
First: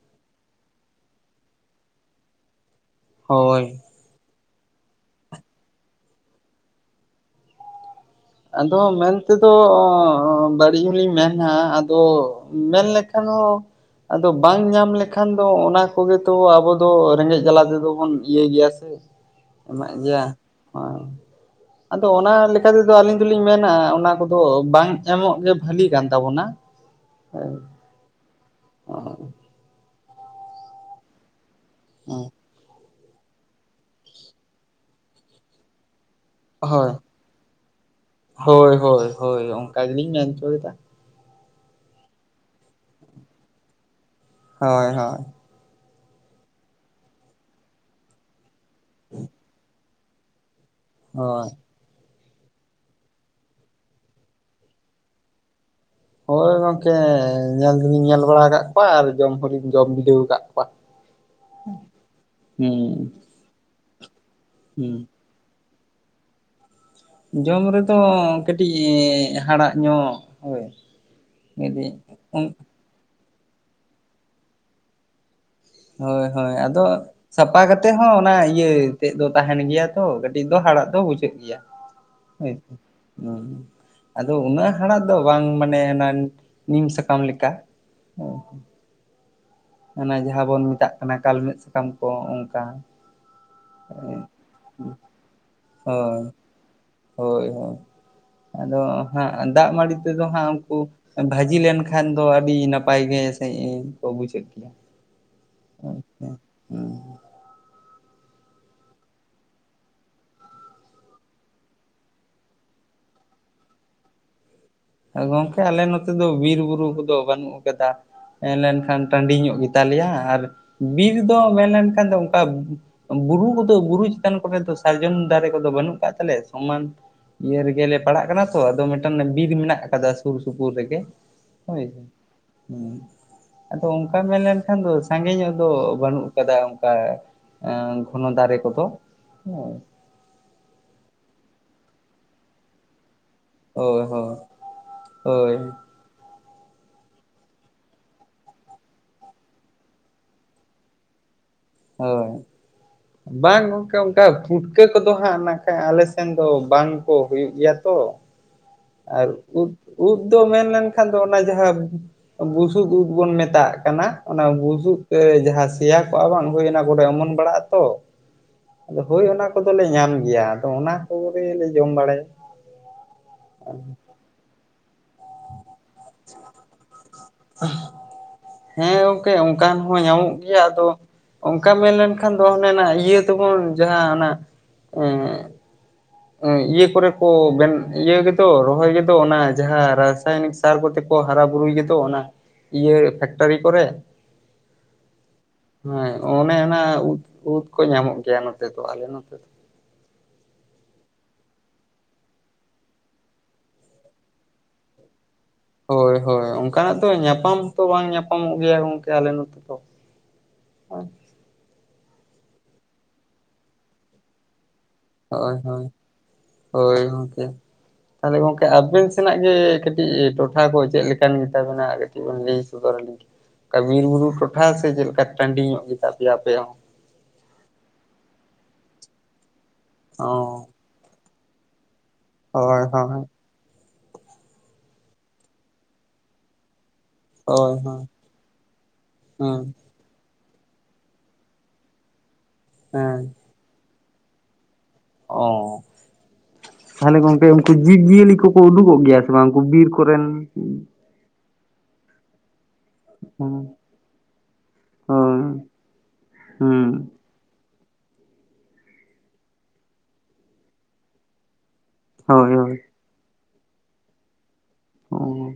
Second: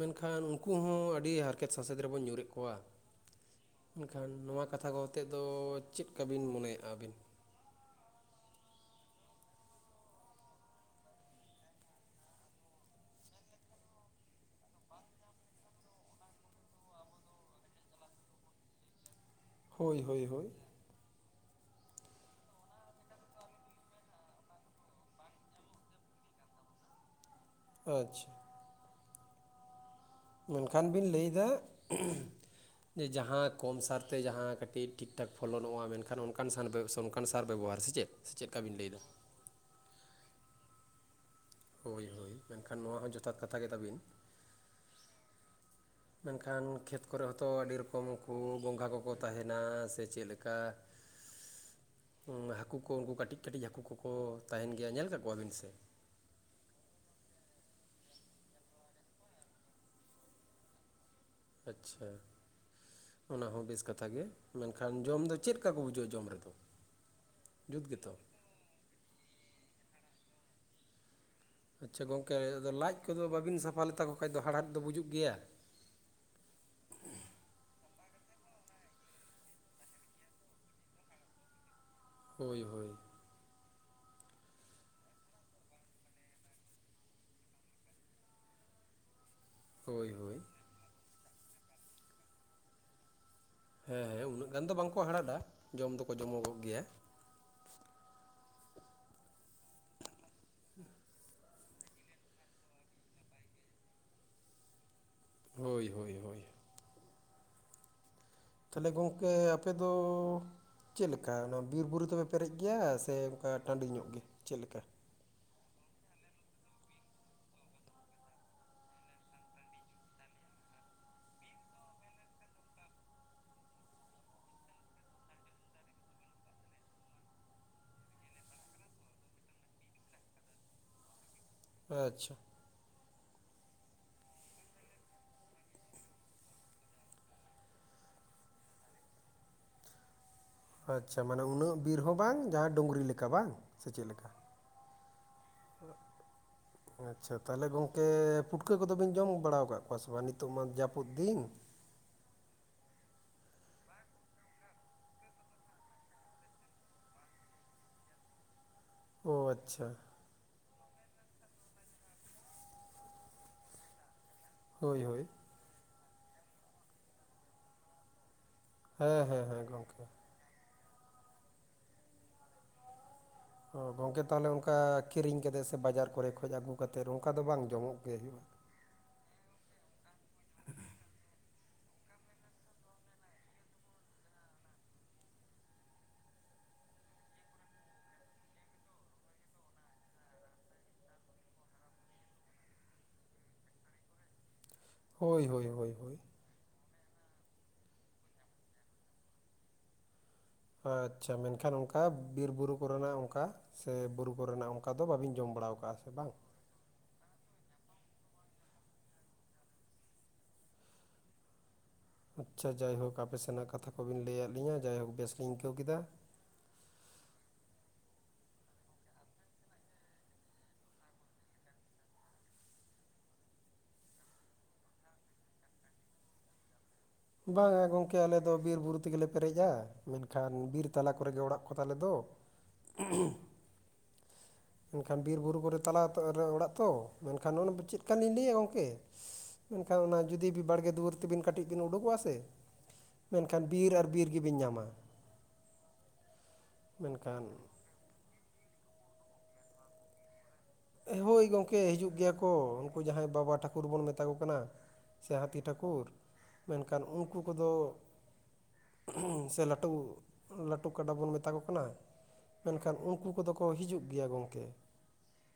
ᱢᱮᱱᱠᱷᱟᱱ ᱩᱱᱠᱩ ᱦᱚᱸ ᱟᱹᱰᱤ ᱦᱟᱨᱠᱮᱛ ᱥᱟᱥᱮᱛ ᱨᱮᱵᱚᱱ ᱧᱩᱨᱮᱫ ᱠᱚᱣᱟ ᱦᱳᱭ ᱢᱮᱱ ᱠᱷᱟᱱ ᱱᱚᱣᱟ ᱠᱟᱛᱷᱟ ᱠᱚ ᱚᱛᱮᱫ ᱫᱚ ᱪᱮᱫ ᱠᱟᱵᱤᱱ ᱢᱚᱱᱮᱭᱮᱼᱟ ᱟᱹᱵᱤᱱ ᱟᱫᱚ ᱢᱮᱱ ᱛᱮ ᱫᱚ ᱵᱟᱹᱲᱤᱡ ᱦᱚᱸᱞᱤᱧ ᱢᱮᱱᱟ ᱟᱫᱚ ᱢᱮᱱ ᱞᱮᱠᱷᱟᱱ ᱦᱚᱸᱼᱼ ᱟᱫᱚ ᱵᱟᱝ ᱧᱟᱢ ᱞᱮᱠᱷᱟᱱ ᱫᱚ ᱚᱱᱟ ᱠᱚ ᱜᱮ ᱛᱚ ᱟᱵᱚ ᱫᱚ ᱨᱮᱸᱜᱮᱡ ᱡᱟᱞᱟ ᱛᱮᱫᱚ ᱵᱚᱱ ᱤᱭᱟᱹᱭ ᱜᱮᱭᱟ ᱥᱮᱼᱼ ᱮᱢᱟᱜ ᱦᱳᱭ ᱜᱮᱭᱟ ᱦᱳᱭ ᱦᱳᱭ ᱟᱫᱚ ᱚᱱᱟ ᱞᱮᱠᱟ ᱛᱮ ᱫᱚᱼᱼ ᱟᱹᱞᱤᱧ ᱫᱚᱞᱤᱧ ᱢᱮᱱᱟ ᱚᱱᱟ ᱠᱚᱫᱚ ᱵᱟᱝ ᱮᱢᱚᱜ ᱜᱮ ᱵᱷᱟᱹᱞᱤ ᱠᱟᱱ ᱛᱟᱵᱚᱱᱟ ᱟᱪᱪᱷᱟ ᱮᱱᱠᱷᱟᱱ ᱵᱤᱱ ᱞᱟᱹᱭᱫᱟ, ᱡᱮ ᱡᱟᱦᱟᱸ ᱠᱚᱢ ᱥᱟᱨᱛᱮ ᱡᱟᱦᱟᱸ ᱠᱟᱹᱴᱤᱡ ᱴᱷᱤᱠ ᱴᱷᱟᱠ ᱯᱷᱚᱞᱚᱱᱚᱜᱼᱟ ᱢᱮᱱ ᱠᱷᱟᱱ [unintelligible] ᱚᱱᱠᱟᱱ ᱥᱟᱱ ᱦᱳᱭ ᱵᱮᱵᱥᱚᱱ ᱚᱱᱠᱟᱱ ᱥᱟᱨ ᱵᱮᱵᱚᱦᱟᱨ ᱥᱮ ᱪᱮᱫ ᱥᱮ ᱪᱮᱫᱮᱠᱟ ᱵᱤᱱ ᱦᱳᱭ ᱞᱟᱹᱭ ᱫᱟ ᱦᱳᱭ ᱦᱳᱭ ᱚᱱᱠᱟᱼᱼ ᱠᱟᱹᱞᱤᱧ ᱢᱮᱱ ᱪᱚᱭ ᱫᱟᱼᱼ ᱦᱳᱭ ᱦᱳᱭ ᱢᱮᱱ ᱠᱷᱟᱱ ᱱᱚᱣᱟ ᱦᱚᱸ ᱡᱚᱛᱷᱟᱛ ᱠᱟᱛᱷᱟ ᱜᱮᱛᱟ ᱵᱤᱱ ᱦᱳᱭ ᱦᱳᱭ ᱢᱮᱱ ᱠᱷᱟᱱ ᱠᱷᱮᱛ ᱠᱚ ᱨᱮ ᱦᱚᱸᱛᱚ ᱟᱹᱰᱤ ᱨᱚᱠᱚᱢ ᱠᱚ ᱜᱚᱸᱜᱷᱟ ᱠᱚᱠᱚ ᱛᱟᱦᱮᱱᱟ ᱥᱮ ᱪᱮᱫ ᱞᱮᱠᱟᱼᱼ [unintelligible] ᱦᱟᱹᱠᱩ ᱠᱚ ᱩᱱᱠᱩ ᱠᱟᱹᱴᱤᱡ ᱠᱟᱹᱴᱤᱡ ᱦᱟᱹᱠᱩ ᱠᱚᱠᱚ ᱛᱟᱦᱮᱱ ᱜᱮᱭᱟ ᱧᱮᱞ ᱠᱟᱜ ᱠᱚᱣᱟ ᱵᱤᱱ ᱥᱮ, ᱦᱳᱭ ᱜᱚᱝᱠᱮ ᱧᱮᱞ ᱫᱚᱞᱤᱧ ᱧᱮᱞ ᱵᱟᱲᱟ ᱟᱠᱟᱫ ᱠᱚᱣᱟ ᱟᱨ ᱡᱚᱢ ᱦᱚᱸᱞᱤᱧ ᱡᱚᱢ ᱵᱤᱰᱷᱟᱹᱣ ᱟᱠᱟᱫ ᱠᱚᱣᱟ [inaudible] ᱟᱪᱪᱷᱟ ᱦᱩᱸ ᱚᱱᱟ ᱦᱚᱸ ᱵᱮᱥ ᱠᱟᱛᱷᱟ ᱜᱮ ᱢᱮᱱ ᱠᱷᱟᱱ ᱦᱩᱸ ᱡᱚᱢ ᱫᱚᱼᱼ ᱪᱮᱫᱠᱟ ᱠᱚ ᱵᱩᱡᱷᱟᱹᱜᱼᱟ ᱡᱚᱢ ᱨᱮ ᱫᱚᱼᱼ ᱡᱚᱢ ᱨᱮ ᱫᱚ ᱠᱟᱹᱴᱤᱡ ᱦᱟᱲᱟᱜ ᱧᱚᱜ ᱦᱳᱭ, ᱠᱟᱹᱴᱤᱡ ᱟᱪᱪᱷᱟ ᱜᱚᱝᱠᱮ ᱟᱫᱚ ᱞᱟᱡ ᱠᱚᱫᱚ ᱵᱟᱹᱵᱤᱱ ᱥᱟᱯᱷᱟ ᱞᱮᱛᱟᱠᱚ ᱠᱷᱟᱡ ᱫᱚ ᱦᱟᱲᱦᱟᱫ ᱫᱚ ᱵᱩᱡᱩᱜ ᱜᱮᱭᱟ ᱦᱳᱭ ᱦᱳᱭ ᱟᱫᱚᱼᱼ ᱥᱟᱯᱷᱟ ᱠᱟᱛᱮᱜ ᱦᱚᱸ ᱚᱱᱟ ᱤᱭᱟᱹ ᱛᱮᱫ ᱫᱚ ᱛᱟᱦᱮᱱ ᱜᱮᱭᱟ ᱛᱚ ᱠᱟᱹᱴᱤᱡ ᱫᱚ ᱦᱟᱲᱟᱫ ᱫᱚ ᱵᱩᱡᱷᱟᱹᱜ ᱜᱮᱭᱟ ᱦᱳᱭ ᱦᱳᱭ [unintelligible] [unintelligible] ᱟᱫᱚ ᱩᱱᱟᱹᱜ ᱦᱟᱲᱟᱜ ᱫᱚ ᱵᱟᱝ ᱢᱟᱱᱮ ᱚᱱᱟ ᱱᱤᱢ ᱥᱟᱠᱟᱢ ᱞᱮᱠᱟ [unintelligible] ᱦᱳᱭ ᱚᱱᱮ ᱦᱳᱭ ᱡᱟᱦᱟᱸ ᱵᱚᱱ ᱢᱮᱛᱟᱜ ᱠᱟᱱᱟ ᱠᱟᱞᱢᱮᱫ ᱥᱟᱠᱟᱢ ᱠᱚ ᱚᱱᱠᱟᱼᱼ ᱦᱮᱸ ᱦᱮᱸ ᱩᱱᱟᱹᱜ ᱜᱟᱱ ᱫᱚ ᱵᱟᱝ‌ ᱠᱚ ᱦᱟᱲᱟᱫᱼᱟ ᱡᱚᱢ ᱫᱚᱠᱚ ᱦᱳᱭ ᱡᱚᱢᱚᱜᱚᱜ ᱜᱮᱭᱟ ᱦᱳᱭ ᱦᱳᱭ ᱟᱫᱚ ᱦᱟᱸᱜ ᱫᱟᱜ ᱢᱟᱹᱲᱤ ᱛᱮᱫᱚ ᱦᱟᱸᱜ ᱩᱱᱠᱩ ᱵᱷᱟᱼᱼ ᱡᱤ ᱞᱮᱱ ᱠᱷᱟᱱ ᱠᱚ ᱟᱹᱰᱤ ᱱᱟᱯᱟᱭ ᱜᱮ ᱥᱟᱹᱦᱤᱡ ᱠᱚ ᱵᱩᱡᱷᱟᱹᱜ ᱜᱮᱭᱟ ᱦᱳᱭ ᱦᱳᱭ ᱦᱳᱭ [inaudible] ᱛᱷᱟᱦᱞᱮ ᱜᱚᱝᱠᱮ ᱟᱯᱮ ᱫᱚᱼᱼ ᱪᱮᱫ ᱞᱮᱠᱟ ᱚᱱᱟ ᱵᱤᱨ ᱵᱩᱨᱩ ᱛᱮᱯᱮ ᱯᱮᱨᱮᱡ ᱜᱮᱭᱟ ᱥᱮ ᱚᱱᱠᱟ ᱴᱟᱹᱱᱰᱤ ᱧᱚᱜ ᱜᱮ ᱪᱮᱫ ᱞᱮᱠᱟᱼᱼ ᱜᱚᱝᱠᱮ ᱟᱞᱮ ᱱᱚᱛᱮ ᱫᱚ ᱵᱤᱨ ᱵᱩᱨᱩ ᱠᱚ ᱫᱚ ᱵᱟᱹᱱᱩᱜ ᱟᱠᱟᱫᱟ [unintelligible] ᱴᱟᱹᱱᱰᱤ ᱧᱚᱜ ᱜᱮ ᱛᱟᱞᱮᱭᱟ ᱟᱨ ᱵᱤᱨ ᱫᱚ ᱢᱮᱱ ᱞᱮᱱ ᱠᱷᱟᱱ ᱫᱚ ᱚᱱᱠᱟᱼᱼ ᱵᱩᱨᱩ ᱠᱚ ᱫᱚ ᱵᱩᱨᱩ ᱪᱮᱛᱟᱱ ᱠᱚ ᱨᱮ ᱫᱚ ᱥᱟᱨᱡᱚᱢ ᱫᱟᱨᱮ ᱠᱚᱫᱚ ᱵᱟᱹᱱᱩᱜ ᱠᱟᱫ ᱛᱟᱞᱮᱭᱟ ᱥᱚᱢᱟᱱ ᱤᱭᱟᱹ ᱨᱮᱜᱮᱞᱮ ᱯᱟᱲᱦᱟᱜ ᱠᱟᱱᱟ ᱛᱚ ᱟᱫᱚ ᱢᱮᱴᱟᱱ ᱵᱤᱨ ᱢᱮᱱᱟᱜᱼᱼ ᱟᱠᱟᱫᱟ ᱥᱩᱨ ᱥᱩᱯᱩᱨ ᱨᱮᱜᱮ ᱦᱳᱭ ᱦᱮᱸ ᱟᱪᱪᱷᱟ ᱟᱫᱚ ᱚᱱᱠᱟ ᱢᱮᱱᱞᱮᱱᱠᱷᱟᱱ ᱫᱚ ᱥᱟᱸᱜᱮ ᱧᱚᱜ ᱫᱚ ᱵᱟᱹᱱᱩᱜ ᱠᱟᱫᱟ ᱚᱱᱠᱟ ᱟᱝ ᱜᱷᱚᱱᱚ ᱫᱟᱨᱮ ᱠᱚᱫᱚ ᱦᱮᱸ ᱟᱪᱪᱷᱟ ᱢᱟᱱᱮ ᱩᱱᱟᱹᱜ ᱵᱤᱨ ᱦᱚᱸ ᱵᱟᱝ ᱡᱟᱦᱟᱸ ᱰᱩᱝᱨᱤ ᱞᱮᱠᱟ ᱵᱟᱝ ᱥᱮ ᱦᱳᱭ ᱪᱮᱫ ᱞᱮᱠᱟ ᱦᱳᱭ ᱦᱳᱭ ᱟᱪᱪᱷᱟ ᱛᱟᱦᱚᱞᱮ ᱜᱚᱝᱠᱮ ᱯᱩᱴᱠᱟᱹ ᱠᱚᱫᱚᱵᱤᱱ ᱡᱚᱢ ᱵᱟᱲᱟᱣ ᱟᱠᱟᱫ ᱠᱚᱣᱟ ᱥᱮ ᱵᱟᱝ ᱱᱤᱛᱚᱜ ᱢᱟ ᱡᱟᱹᱯᱩᱫ ᱫᱤᱱ ᱦᱳᱭ ᱵᱟᱝ ᱜᱚᱝᱠᱮ ᱚᱱᱠᱟ ᱯᱷᱩᱴᱠᱟᱹ ᱠᱚᱫᱚ ᱦᱟᱸᱜ ᱱᱟᱠᱷᱟᱡ ᱟᱞᱮ ᱥᱮᱱ ᱫᱚ ᱵᱟᱝ ᱠᱚ ᱦᱩᱭᱩᱜ ᱜᱮᱭᱟ ᱛᱚ ᱟᱨ ᱚ ᱩᱫ ᱟᱪᱪᱷᱟ ᱩᱫ ᱫᱚ ᱢᱮᱱᱞᱮᱱᱠᱷᱟᱱ ᱫᱚ ᱚᱱᱟ ᱡᱟᱦᱟᱸ ᱵᱩᱥᱩᱵ ᱩᱫ ᱵᱚᱱ ᱢᱮᱛᱟᱜ ᱠᱟᱱᱟ ᱚᱱᱟ ᱵᱩᱥᱩᱵ ᱦᱳᱭ ᱛᱮ ᱦᱳᱭ ᱡᱟᱦᱟᱸ ᱥᱮᱭᱟ ᱠᱚᱜᱼᱟ ᱵᱟᱝ ᱦᱚᱭᱚᱱᱟ ᱠᱚᱨᱮ ᱚᱢᱚᱱ ᱵᱟᱲᱟᱜ ᱟᱛᱚ ᱟᱫᱚ ᱦᱮᱸ ᱦᱳᱭ ᱦᱮᱸ ᱚᱱᱟ ᱦᱮᱸ ᱠᱚᱫᱚᱞᱮ ᱜᱚᱝᱠᱮ ᱧᱟᱢ ᱜᱮᱭᱟ ᱟᱫᱚ ᱚᱱᱟ ᱠᱚᱜᱮᱞᱮ ᱡᱚᱢ ᱵᱟᱲᱟᱭᱟ ᱜᱚᱝᱠᱮ ᱛᱟᱦᱞᱮ ᱚᱱᱠᱟ ᱠᱤᱨᱤᱧ ᱠᱟᱛᱮ ᱥᱮ ᱵᱟᱡᱟᱨ ᱠᱚᱨᱮ ᱠᱷᱚᱱ ᱟᱹᱜᱩ ᱠᱟᱛᱮᱫ ᱚᱱᱠᱟ ᱫᱚ ᱵᱟᱝ ᱡᱚᱢᱚᱜ ᱜᱮ ᱦᱩᱭᱩᱜᱼᱟ ᱦᱮᱸ ᱜᱚᱝᱠᱮ ᱚᱱᱠᱟᱱ ᱦᱚᱸ ᱧᱟᱢᱚᱜ ᱜᱮᱭᱟ ᱟᱫᱚ ᱚᱱᱠᱟ ᱢᱮᱱᱞᱮᱱᱠᱷᱟᱱ ᱫᱚ ᱚᱱᱮᱱᱟᱜ ᱤᱭᱟᱹ ᱛᱮᱵᱚᱱ ᱡᱟᱦᱟᱸ ᱚᱱᱟ ᱮᱜ ᱤᱭᱟᱹ ᱠᱚᱨᱮ ᱠᱚ ᱵᱮ ᱤᱭᱟᱹ ᱜᱮᱫᱚ ᱨᱚᱦᱚᱭ ᱜᱮᱫᱚ ᱚᱱᱟ ᱡᱟᱦᱟᱸ ᱨᱟᱥᱟᱭᱚᱱᱤᱠ ᱥᱟᱨ ᱠᱚᱛᱮ ᱠᱚ ᱦᱟᱨᱟ ᱵᱩᱨᱩᱭ ᱜᱮᱛᱚ ᱚᱱᱟ ᱤᱭᱟᱹ ᱯᱷᱮᱠᱴᱟᱨᱤ ᱠᱚᱨᱮ ᱦᱳᱭ ᱦᱳᱭ ᱦᱳᱭ ᱦᱮᱸ ᱦᱳᱭ ᱚᱱᱮ ᱚᱱᱟ ᱩᱫ ᱩᱫ ᱠᱚ ᱧᱟᱢᱚᱜ ᱜᱮᱭᱟ ᱱᱚᱛᱮ ᱫᱚ ᱟᱞᱮ ᱱᱚᱛᱮ ᱫᱚ ᱟᱪᱪᱷᱟ ᱢᱮᱱᱠᱷᱟᱱ ᱚᱱᱠᱟ ᱵᱤᱨᱵᱩᱨᱩ ᱠᱚᱨᱮᱱᱟᱜ ᱚᱱᱠᱟ ᱥᱮ ᱵᱩᱨᱩ ᱠᱚᱨᱮᱱᱟᱜ ᱚᱱᱠᱟ ᱫᱚ ᱵᱟᱹᱵᱤᱱ ᱡᱚᱢ ᱵᱟᱲᱟ ᱟᱠᱟᱜᱼᱟ ᱥᱮ ᱦᱳᱭ ᱵᱟᱝ ᱦᱳᱭ ᱚᱱᱠᱟᱱᱟᱜ ᱫᱚ ᱧᱟᱯᱟᱢ ᱦᱚᱛᱚ ᱵᱟᱝ ᱧᱟᱯᱟᱢᱚᱜ ᱜᱮᱭᱟ ᱜᱚᱝᱠᱮ ᱟᱞᱮ ᱱᱚᱛᱮ ᱫᱚ ᱟᱪᱪᱷᱟ ᱡᱟᱭᱦᱳᱠ ᱟᱯᱮ ᱥᱮᱱᱟᱜ ᱠᱟᱛᱷᱟ ᱠᱚᱵᱤᱱ ᱞᱟᱹᱭᱟᱫ ᱞᱤᱧᱟᱹ ᱡᱟᱭᱦᱳᱠ ᱵᱮᱥ ᱞᱤᱧ ᱦᱳᱭ ᱟᱹᱭᱠᱟᱹᱣ ᱦᱳᱭ ᱠᱮᱫᱟ ᱦᱳᱭ ᱜᱚᱝᱠᱮ ᱛᱟᱦᱚᱞᱮ ᱜᱚᱝᱠᱮ ᱟᱵᱤᱱ ᱥᱮᱱᱟᱜ ᱜᱮ ᱠᱟᱹᱴᱤᱡ ᱴᱚᱴᱷᱟ ᱠᱚ ᱪᱮᱫ ᱞᱮᱠᱟᱱ ᱜᱮᱛᱟᱵᱤᱱᱟ ᱞᱟᱹᱭ ᱥᱚᱫᱚᱨ ᱟᱹᱞᱤᱧ ᱚᱱᱠᱟ ᱵᱤᱨ ᱵᱩᱨᱩ ᱴᱚᱴᱷᱟ ᱥᱮ ᱪᱮᱫ ᱞᱮᱠᱟ ᱴᱟᱺᱰᱤ ᱧᱚᱜ ᱜᱮᱛᱟ ᱯᱮᱭᱟ ᱟᱯᱮ ᱦᱚᱸ ᱵᱟᱝᱼᱟ ᱜᱚᱢᱠᱮ ᱟᱞᱮ ᱫᱚ ᱵᱤᱨ ᱵᱩᱨᱩ ᱛᱮᱜᱮᱞᱮ ᱯᱮᱨᱮᱡᱼᱟ ᱚ ᱢᱮᱱᱠᱷᱟᱱ ᱛᱟᱞᱟ ᱠᱚᱨᱮ ᱜᱮ ᱚᱲᱟᱜ ᱠᱚ ᱛᱟᱞᱮ ᱫᱚ ᱦᱳᱭ ᱦᱳᱭ ᱮᱱᱠᱷᱟᱱ ᱵᱤᱨ ᱵᱩᱨᱩ ᱠᱚᱨᱮ ᱛᱟᱞᱟ ᱟᱛᱩ ᱨᱮ ᱚᱲᱟᱜ ᱛᱚ ᱢᱮᱱᱠᱷᱟᱱ ᱦᱳᱭ ᱱᱚᱜ ᱪᱮᱫ ᱦᱳᱭ ᱞᱮᱠᱟᱱᱞᱤᱧ ᱞᱟᱹᱭᱟ ᱜᱚᱝᱠᱮ ᱦᱩᱸ ᱢᱮᱱᱠᱷᱟᱱ ᱚᱱᱟ ᱡᱩᱫᱤ ᱵᱟᱲᱜᱮ ᱫᱩᱣᱟᱹᱨ ᱛᱮᱵᱤᱱ ᱠᱟᱹᱴᱤᱡ ᱵᱤᱱ ᱩᱰᱳᱠ ᱠᱚᱣᱟ ᱥᱮ ᱦᱮᱸ ᱢᱮᱱᱠᱷᱟᱱ ᱵᱤᱨ ᱟᱨ ᱵᱤᱨ ᱜᱮᱵᱤᱱ ᱧᱟᱢᱟ ᱚ ᱛᱟᱦᱞᱮ ᱢᱮᱱᱠᱷᱟᱱ ᱜᱚᱢᱠᱮ ᱩᱱᱠᱤᱱ ᱡᱤᱵ ᱡᱤᱭᱟᱹᱞᱤ ᱠᱚᱠᱚ ᱩᱰᱩᱠᱚᱜ ᱜᱮᱭᱟ ᱥᱮ ᱵᱟᱝ ᱩᱱᱠᱩ ᱵᱤᱨ ᱠᱚᱨᱮᱱ ᱦᱳᱭ ᱜᱚᱢᱠᱮ ᱦᱤᱡᱩᱜ ᱜᱮᱭᱟ ᱠᱚ ᱩᱱᱠᱩ ᱡᱟᱦᱟᱸᱭ ᱵᱟᱵᱟ ᱦᱩᱸ ᱴᱷᱟᱹᱠᱩᱨ ᱵᱚᱱ ᱢᱮᱛᱟ ᱠᱚ ᱠᱟᱱᱟ ᱦᱳᱭ ᱥᱮ ᱦᱟᱹᱛᱤ ᱴᱷᱟᱹᱠᱩᱨ ᱦᱩᱸ ᱢᱮᱱᱠᱷᱟᱱ ᱩᱱᱠᱩ ᱠᱚᱫᱚ ᱥᱮ ᱞᱟᱹᱴᱩ ᱞᱟᱹᱴᱩ ᱠᱟᱰᱟ ᱵᱚᱱ ᱢᱮᱛᱟ ᱠᱚ ᱠᱟᱱᱟ ᱦᱳᱭ ᱦᱳᱭ ᱢᱮᱱᱠᱷᱟᱱ ᱩᱱᱠᱩ ᱩᱱᱠᱩ ᱫᱚᱠᱚ ᱦᱤᱡᱩᱜ ᱜᱮᱭᱟ ᱜᱚᱢᱠᱮ ᱚᱸᱦ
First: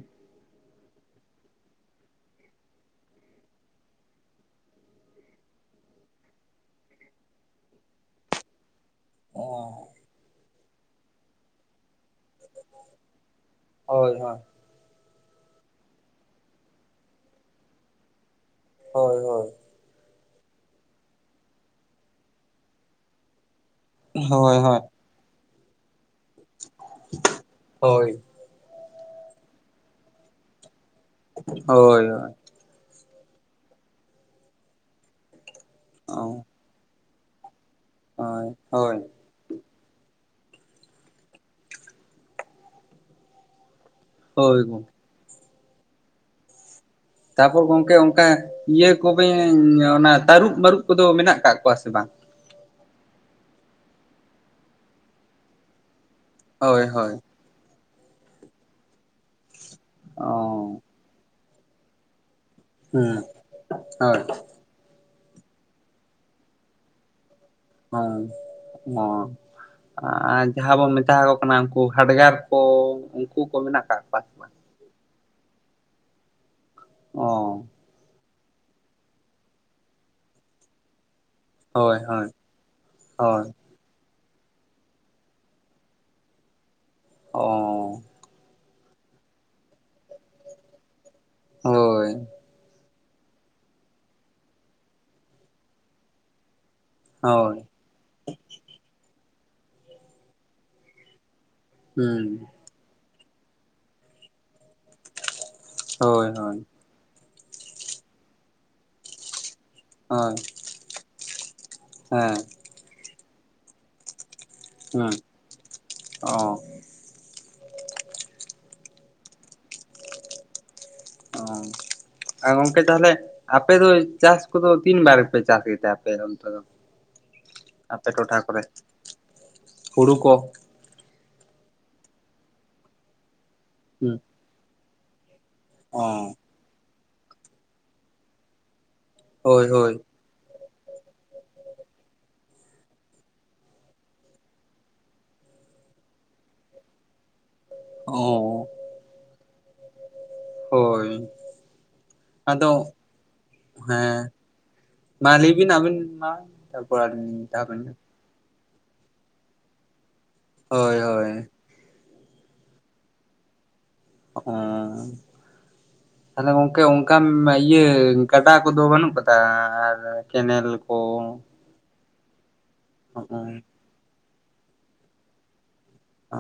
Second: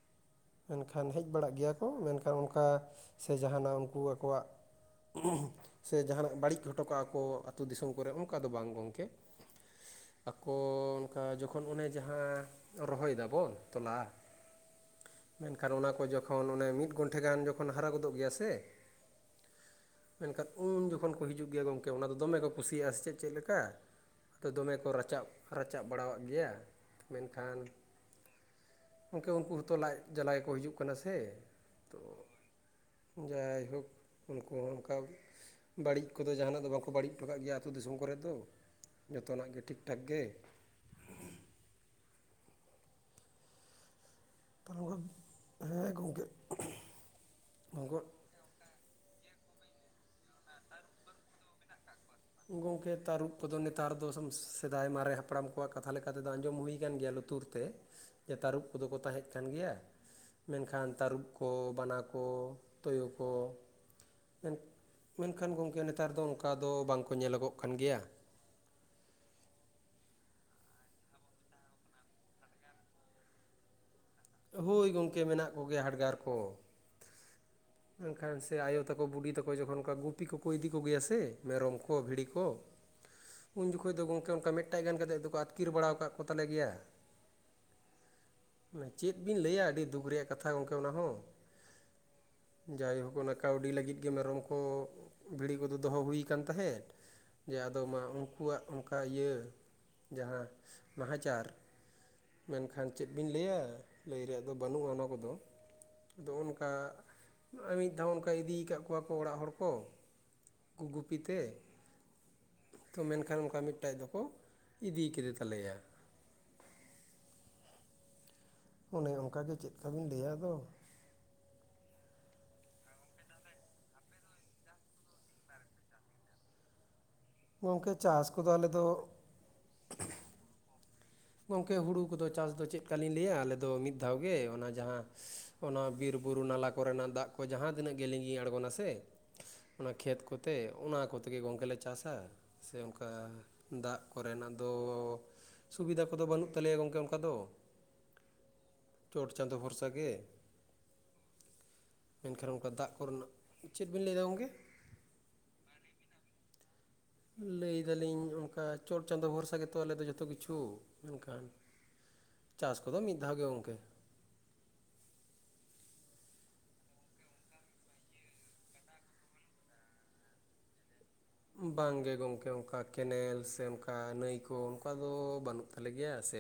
ᱢᱮᱱᱠᱷᱟᱱ ᱦᱮᱡ ᱵᱟᱲᱟᱜ ᱜᱮᱭᱟ ᱠᱚ ᱢᱮᱱᱠᱷᱟᱱ ᱚᱱᱠᱟ ᱥᱮ ᱡᱟᱦᱟᱱᱟᱜ ᱩᱱᱠᱩ ᱟᱠᱚᱣᱟᱜ ᱥᱮ ᱡᱟᱦᱟᱱᱟᱜ ᱵᱟᱹᱲᱤᱡ ᱦᱚᱴᱚ ᱠᱟᱜᱼᱟ ᱠᱚ ᱟᱹᱛᱩᱳ ᱫᱤᱥᱚᱢ ᱠᱚᱨᱮ ᱚᱱᱠᱟ ᱫᱚ ᱵᱟᱝ ᱜᱚᱢᱠᱮ ᱚ ᱟᱠᱚ ᱚᱱᱠᱟ ᱡᱚᱠᱷᱚᱱ ᱚᱱᱮ ᱡᱟᱦᱟᱸ ᱨᱚᱦᱚᱭ ᱫᱟᱵᱚᱱ ᱛᱚᱞᱟ ᱦᱳᱭ ᱦᱳᱭ ᱢᱮᱱᱠᱷᱟᱱ ᱚᱱᱟ ᱠᱚ ᱡᱚᱠᱷᱚᱱ ᱚᱱᱮ ᱢᱤᱫ ᱜᱷᱚᱱᱴᱷᱮ ᱜᱟᱱ ᱡᱚᱠᱷᱚᱱ ᱦᱟᱨᱟ ᱜᱚᱫᱚᱜ ᱜᱮᱭᱟ ᱥᱮ ᱦᱳᱭ ᱦᱳᱭ ᱢᱮᱱᱠᱷᱟᱱ ᱩᱱ ᱡᱚᱠᱷᱚᱱ ᱠᱚ ᱦᱤᱡᱩᱜ ᱜᱮᱭᱟ ᱜᱚᱢᱠᱮ ᱚᱱᱟ ᱫᱚ ᱫᱚᱢᱮ ᱠᱚ ᱠᱩᱥᱤᱭᱟᱜᱼᱟ ᱥᱮ ᱪᱮᱫ ᱪᱮᱫ ᱞᱮᱠᱟ। ᱟᱫᱚ ᱦᱳᱭ ᱫᱚᱢᱮ ᱦᱳᱭ ᱠᱚ ᱨᱟᱪᱟᱜ ᱨᱟᱪᱟᱜ ᱵᱟᱲᱟᱣᱟᱜ ᱜᱮᱭᱟ ᱢᱮᱱᱠᱷᱟᱱᱼᱼ ᱦᱳᱭ ᱦᱳᱭ ᱜᱚᱢᱠᱮ ᱩᱱᱠᱩ ᱦᱚᱸᱛᱚ ᱞᱟᱡ ᱡᱟᱞᱟ ᱜᱮᱠᱚ ᱦᱤᱡᱩᱜ ᱠᱟᱱᱟ ᱥᱮ ᱛᱚ ᱦᱳᱭ ᱦᱳᱭ ᱡᱟᱭᱦᱳᱠ ᱩᱱᱠᱩ ᱦᱚᱸ ᱚᱱᱠᱟ ᱵᱟᱹᱲᱤᱡ ᱚ ᱠᱚᱫᱚ ᱡᱟᱦᱟᱱᱟᱜ ᱫᱚ ᱵᱟᱠᱚ ᱵᱟᱹᱲᱤᱡ ᱦᱚᱴᱚ ᱠᱟᱜ ᱜᱮᱭᱟ ᱟᱛᱳ ᱫᱤᱥᱚᱢ ᱠᱚᱨᱮ ᱫᱚ ᱦᱳᱭ ᱦᱳᱭ ᱡᱚᱛᱚᱱᱟᱜ ᱜᱮ ᱴᱷᱤᱠ ᱴᱷᱟᱠ ᱜᱮ। ᱦᱳᱭ ᱜᱚᱝᱠᱮ [unintelligible] ᱦᱮᱸ ᱜᱚᱝᱠᱮ। ᱛᱟᱯᱚᱨ ᱜᱚᱝᱠᱮ ᱚᱱᱠᱟ ᱤᱭᱟᱹ ᱠᱚᱜᱮᱧ ᱚᱱᱟ ᱛᱟᱹᱨᱩᱵ ᱢᱟᱹᱨᱩᱵ ᱠᱚᱫᱚ ᱢᱮᱱᱟᱜ ᱟᱠᱟᱫ ᱠᱚᱣᱟ ᱥᱮ ᱵᱟᱝ? ᱜᱚᱝᱠᱮ ᱛᱟᱹᱨᱩᱵ ᱠᱚᱫᱚ ᱱᱮᱛᱟᱨ ᱫᱚ ᱥᱮᱫᱟᱭ ᱢᱟᱨᱮ ᱦᱟᱯᱲᱟᱢ ᱟᱠᱚᱣᱟᱜ ᱠᱟᱛᱷᱟ ᱞᱮᱠᱟᱛᱮᱫᱚ ᱟᱸᱡᱚᱢ ᱦᱩᱭ ᱦᱳᱭ ᱟᱠᱟᱱ ᱦᱳᱭ ᱜᱮᱭᱟ ᱞᱩᱛᱩᱨ ᱛᱮ ᱡᱮ ᱛᱟᱹᱨᱩᱵ ᱠᱚᱫᱚ ᱠᱚ ᱛᱟᱦᱮᱸᱫ ᱠᱟᱱ ᱜᱮᱭᱟ। ᱚ ᱢᱮᱱᱠᱷᱟᱱ ᱛᱟᱹᱨᱩᱵ ᱠᱚ ᱵᱟᱱᱟ ᱠᱚ ᱦᱩᱸ ᱛᱳᱭᱳ ᱠᱚ ᱦᱳᱭ। ᱢᱮᱱᱠᱷᱟᱱ ᱜᱚᱝᱠᱮ ᱱᱮᱛᱟᱨ ᱫᱚ ᱚᱱᱠᱟ ᱫᱚ ᱵᱟᱝ ᱠᱚ ᱧᱮᱞᱚᱜᱚᱜᱼᱼ ᱦᱮᱸ ᱦᱚᱸ ᱟᱨ ᱡᱟᱦᱟᱸ ᱵᱚᱱ ᱢᱮᱛᱟᱠᱚ ᱠᱟᱱᱟ ᱩᱱᱠᱩ ᱦᱟᱰᱜᱟᱨ ᱠᱚ ᱩᱱᱠᱩ ᱠᱚ ᱢᱮᱱᱟᱜ ᱟᱠᱟᱜ ᱠᱚᱣᱟ। ᱵᱟᱝ? ᱦᱳᱭ ᱜᱚᱝᱠᱮ ᱢᱮᱱᱟᱜ ᱠᱚᱜᱮᱭᱟ ᱦᱟᱰᱜᱟᱨ ᱠᱚ। ᱚ ᱢᱮᱱᱠᱷᱟᱱ ᱥᱮ ᱟᱭᱳ ᱛᱟᱠᱚ ᱵᱩᱰᱤ ᱛᱟᱠᱚ ᱡᱚᱠᱷᱚᱱ ᱚᱱᱠᱟ ᱜᱩᱛᱤ ᱠᱚᱠᱚ ᱤᱫᱤ ᱠᱚᱜᱮᱭᱟ ᱥᱮᱼᱼ ᱢᱮᱨᱚᱢ ᱠᱚ ᱦᱳᱭ ᱵᱷᱤᱲᱤ ᱦᱳᱭ ᱠᱚ ᱦᱳᱭ ᱩᱱ ᱡᱚᱠᱷᱚᱡ ᱫᱚ ᱜᱚᱢᱼᱼ ᱠᱮ ᱚᱱᱠᱟ ᱢᱤᱫᱴᱟᱡ ᱜᱟᱱ ᱠᱟᱛᱮᱫ ᱫᱚᱠᱚ ᱟᱛᱠᱤᱨ ᱵᱟᱲᱟᱣ ᱠᱟᱜ ᱠᱚᱛᱟᱞᱮ ᱜᱮᱭᱟ। ᱚᱻ ᱪᱮᱫ ᱵᱤᱱ ᱞᱟᱹᱭᱟ ᱟᱹᱰᱤ ᱫᱩᱠ ᱨᱮᱭᱟᱜ ᱠᱟᱛᱷᱟ ᱜᱚᱢᱠᱮ ᱚᱱᱟ ᱦᱚᱸ। ᱦᱳᱭ। ᱡᱟᱭᱦᱳᱠ ᱚᱱᱟ ᱠᱟᱹᱣᱰᱤ ᱞᱟᱹᱜᱤᱫ ᱜᱮ ᱢᱮᱨᱚᱢ ᱠᱚ ᱵᱷᱤᱲᱤ ᱠᱚᱫᱚ ᱫᱚᱦᱚ ᱦᱩᱭ ᱠᱟᱱ ᱛᱟᱦᱮᱸᱫ। ᱡᱮ ᱦᱳᱭ ᱟᱫᱚ ᱢᱟ ᱩᱱᱠᱩᱣᱟᱜ ᱚᱱᱠᱟ ᱤᱭᱟᱹ ᱡᱟᱦᱟᱸ ᱱᱟᱦᱟᱪᱟᱨ ᱦᱩᱸ ᱢᱮᱱᱠᱷᱟᱱ ᱪᱮᱫ ᱵᱤᱱ ᱞᱟᱹᱭᱟ ᱞᱟᱹᱭ ᱨᱮᱭᱟᱜ ᱫᱚ ᱵᱟᱹᱱᱩᱜᱼᱟ ᱚᱱᱟ ᱠᱚᱫᱚ ᱦᱳᱭ ᱟᱫᱚ ᱦᱳᱭ ᱚᱱᱠᱟ ᱢᱤᱫ ᱫᱷᱟᱣ ᱚᱱᱠᱟ ᱤᱫᱤ ᱠᱟᱜ ᱠᱚᱣᱟ ᱠᱚ ᱚᱲᱟᱜ ᱦᱚᱲ ᱠᱚ ᱦᱳᱭ ᱜᱩᱯᱤᱛᱮ ᱦᱮᱸ ᱛᱚ ᱢᱮᱱᱠᱷᱟᱱ ᱚᱱᱠᱟ ᱢᱤᱫᱴᱮᱡ ᱫᱚᱠᱚ ᱤᱫᱤ ᱦᱩᱸ ᱠᱮᱫᱮ ᱛᱟᱞᱮᱭᱟ। ᱚ। ᱚᱱᱮ ᱚᱱᱠᱟᱜᱮ ᱪᱮᱫᱠᱟ ᱵᱤᱱ ᱞᱟᱹᱭᱟ ᱟᱫᱚ। ᱚ ᱟ ᱜᱚᱝᱠᱮ ᱛᱟᱦᱚᱞᱮ ᱟᱯᱮ ᱫᱚ ᱪᱟᱥ ᱠᱚᱫᱚ ᱛᱤᱱ ᱵᱟᱨ ᱯᱮ ᱪᱟᱥ ᱜᱮᱛᱮ ᱟᱯᱮ ᱚᱱᱛᱮ ᱫᱚ? ᱜᱚᱝᱠᱮ ᱟᱯᱮ ᱪᱟᱥ ᱴᱚᱴᱷᱟ ᱠᱚᱫᱚ ᱠᱚᱨᱮ ᱟᱞᱮ ᱫᱚ ᱦᱩᱲᱩ ᱠᱚ ᱜᱚᱝᱠᱮ ᱦᱩᱲᱩ ᱠᱚᱫᱚ ᱪᱟᱥ ᱫᱚ ᱪᱮᱫ ᱠᱟᱞᱤᱧ ᱞᱟᱹᱭᱟ ᱟᱞᱮ ᱫᱚ ᱢᱤᱫ ᱦᱩᱸ ᱫᱷᱟᱣ ᱜᱮ ᱚᱱᱟ ᱡᱟᱦᱟᱸ ᱚᱱᱟ ᱵᱤᱨ ᱚ ᱵᱩᱨᱩ ᱱᱟᱞᱟ ᱠᱚᱨᱮᱱᱟᱜ ᱫᱟᱜ ᱠᱚ ᱡᱟᱦᱟᱸ ᱛᱤᱱᱟᱹᱜ ᱜᱮ ᱞᱤᱸᱜᱤ ᱟᱲᱜᱚᱱᱟ ᱥᱮ ᱦᱳᱭ ᱚᱱᱟ ᱦᱳᱭ ᱠᱷᱮᱛ ᱠᱚᱛᱮ ᱚᱱᱟ ᱠᱚᱛᱮᱜᱮ ᱜᱚᱝᱠᱮᱞᱮ ᱪᱟᱥᱟ। ᱥᱮ ᱚᱱᱠᱟ ᱫᱟᱜ ᱠᱚᱨᱮᱱᱟᱜ ᱫᱚᱻ ᱥᱩᱵᱤᱫᱷᱟ ᱠᱚᱫᱚ ᱵᱟᱹᱱᱩᱜ ᱛᱟᱞᱮᱭᱟ ᱜᱚᱝᱠᱮ ᱚᱱᱠᱟ ᱫᱚ। ᱚᱻ ᱪᱚᱴ ᱪᱟᱸᱫᱚ ᱵᱷᱚᱨᱥᱟ ᱜᱮ। ᱦᱳᱭ ᱢᱮᱱᱠᱷᱟᱱ ᱚᱱᱠᱟ ᱟᱫᱚ ᱫᱟᱜ ᱠᱚᱨᱮᱱᱟᱜ ᱪᱮᱫ ᱵᱤᱱ ᱞᱟᱹᱭᱫᱟ ᱦᱮᱸ ᱜᱚᱝᱠᱮ ᱢᱟ ᱞᱟᱹᱭ ᱵᱤᱱ ᱟᱵᱤᱱ ᱢᱟ ᱛᱟᱨᱯᱚᱨ [inaudible] ᱞᱟᱹᱭ, ᱫᱟᱞᱤᱧ ᱚᱝᱠᱟ ᱪᱚᱴ ᱪᱟᱸᱫᱚ ᱵᱷᱚᱨᱥᱟ ᱜᱮᱛᱚ ᱟᱞᱮ ᱫᱚ ᱡᱷᱚᱛᱚ ᱠᱤᱪᱷᱩ ᱦᱳᱭ ᱦᱳᱭ ᱢᱮᱱᱠᱷᱟᱱ ᱪᱟᱥ ᱠᱚᱫᱚ ᱢᱤᱫ ᱫᱷᱟᱣ ᱜᱮ ᱜᱚᱝᱠᱮ᱾ ᱚ᱾ ᱛᱟᱦᱞᱮ ᱜᱚᱝᱠᱮ ᱚᱱᱠᱟ ᱤᱭᱟᱹ ᱜᱟᱰᱟ ᱠᱚᱫᱚ ᱵᱟᱹᱱᱩᱜ ᱠᱟᱫᱟ ᱟᱨ ᱠᱮᱱᱮᱞ ᱠᱚ? ᱵᱟᱝᱜᱮ ᱜᱚᱢᱠᱮ ᱚᱝᱠᱟ ᱦᱚᱸᱜᱼᱚ ᱠᱮᱱᱮᱞ ᱥᱮ ᱚᱝᱠᱟ ᱠᱟ ᱱᱟᱹᱭ ᱠᱚ ᱚᱝᱠᱟ ᱫᱚ ᱵᱟᱹᱱᱩᱜ ᱛᱟᱞᱮ ᱜᱮᱭᱟ ᱥᱮ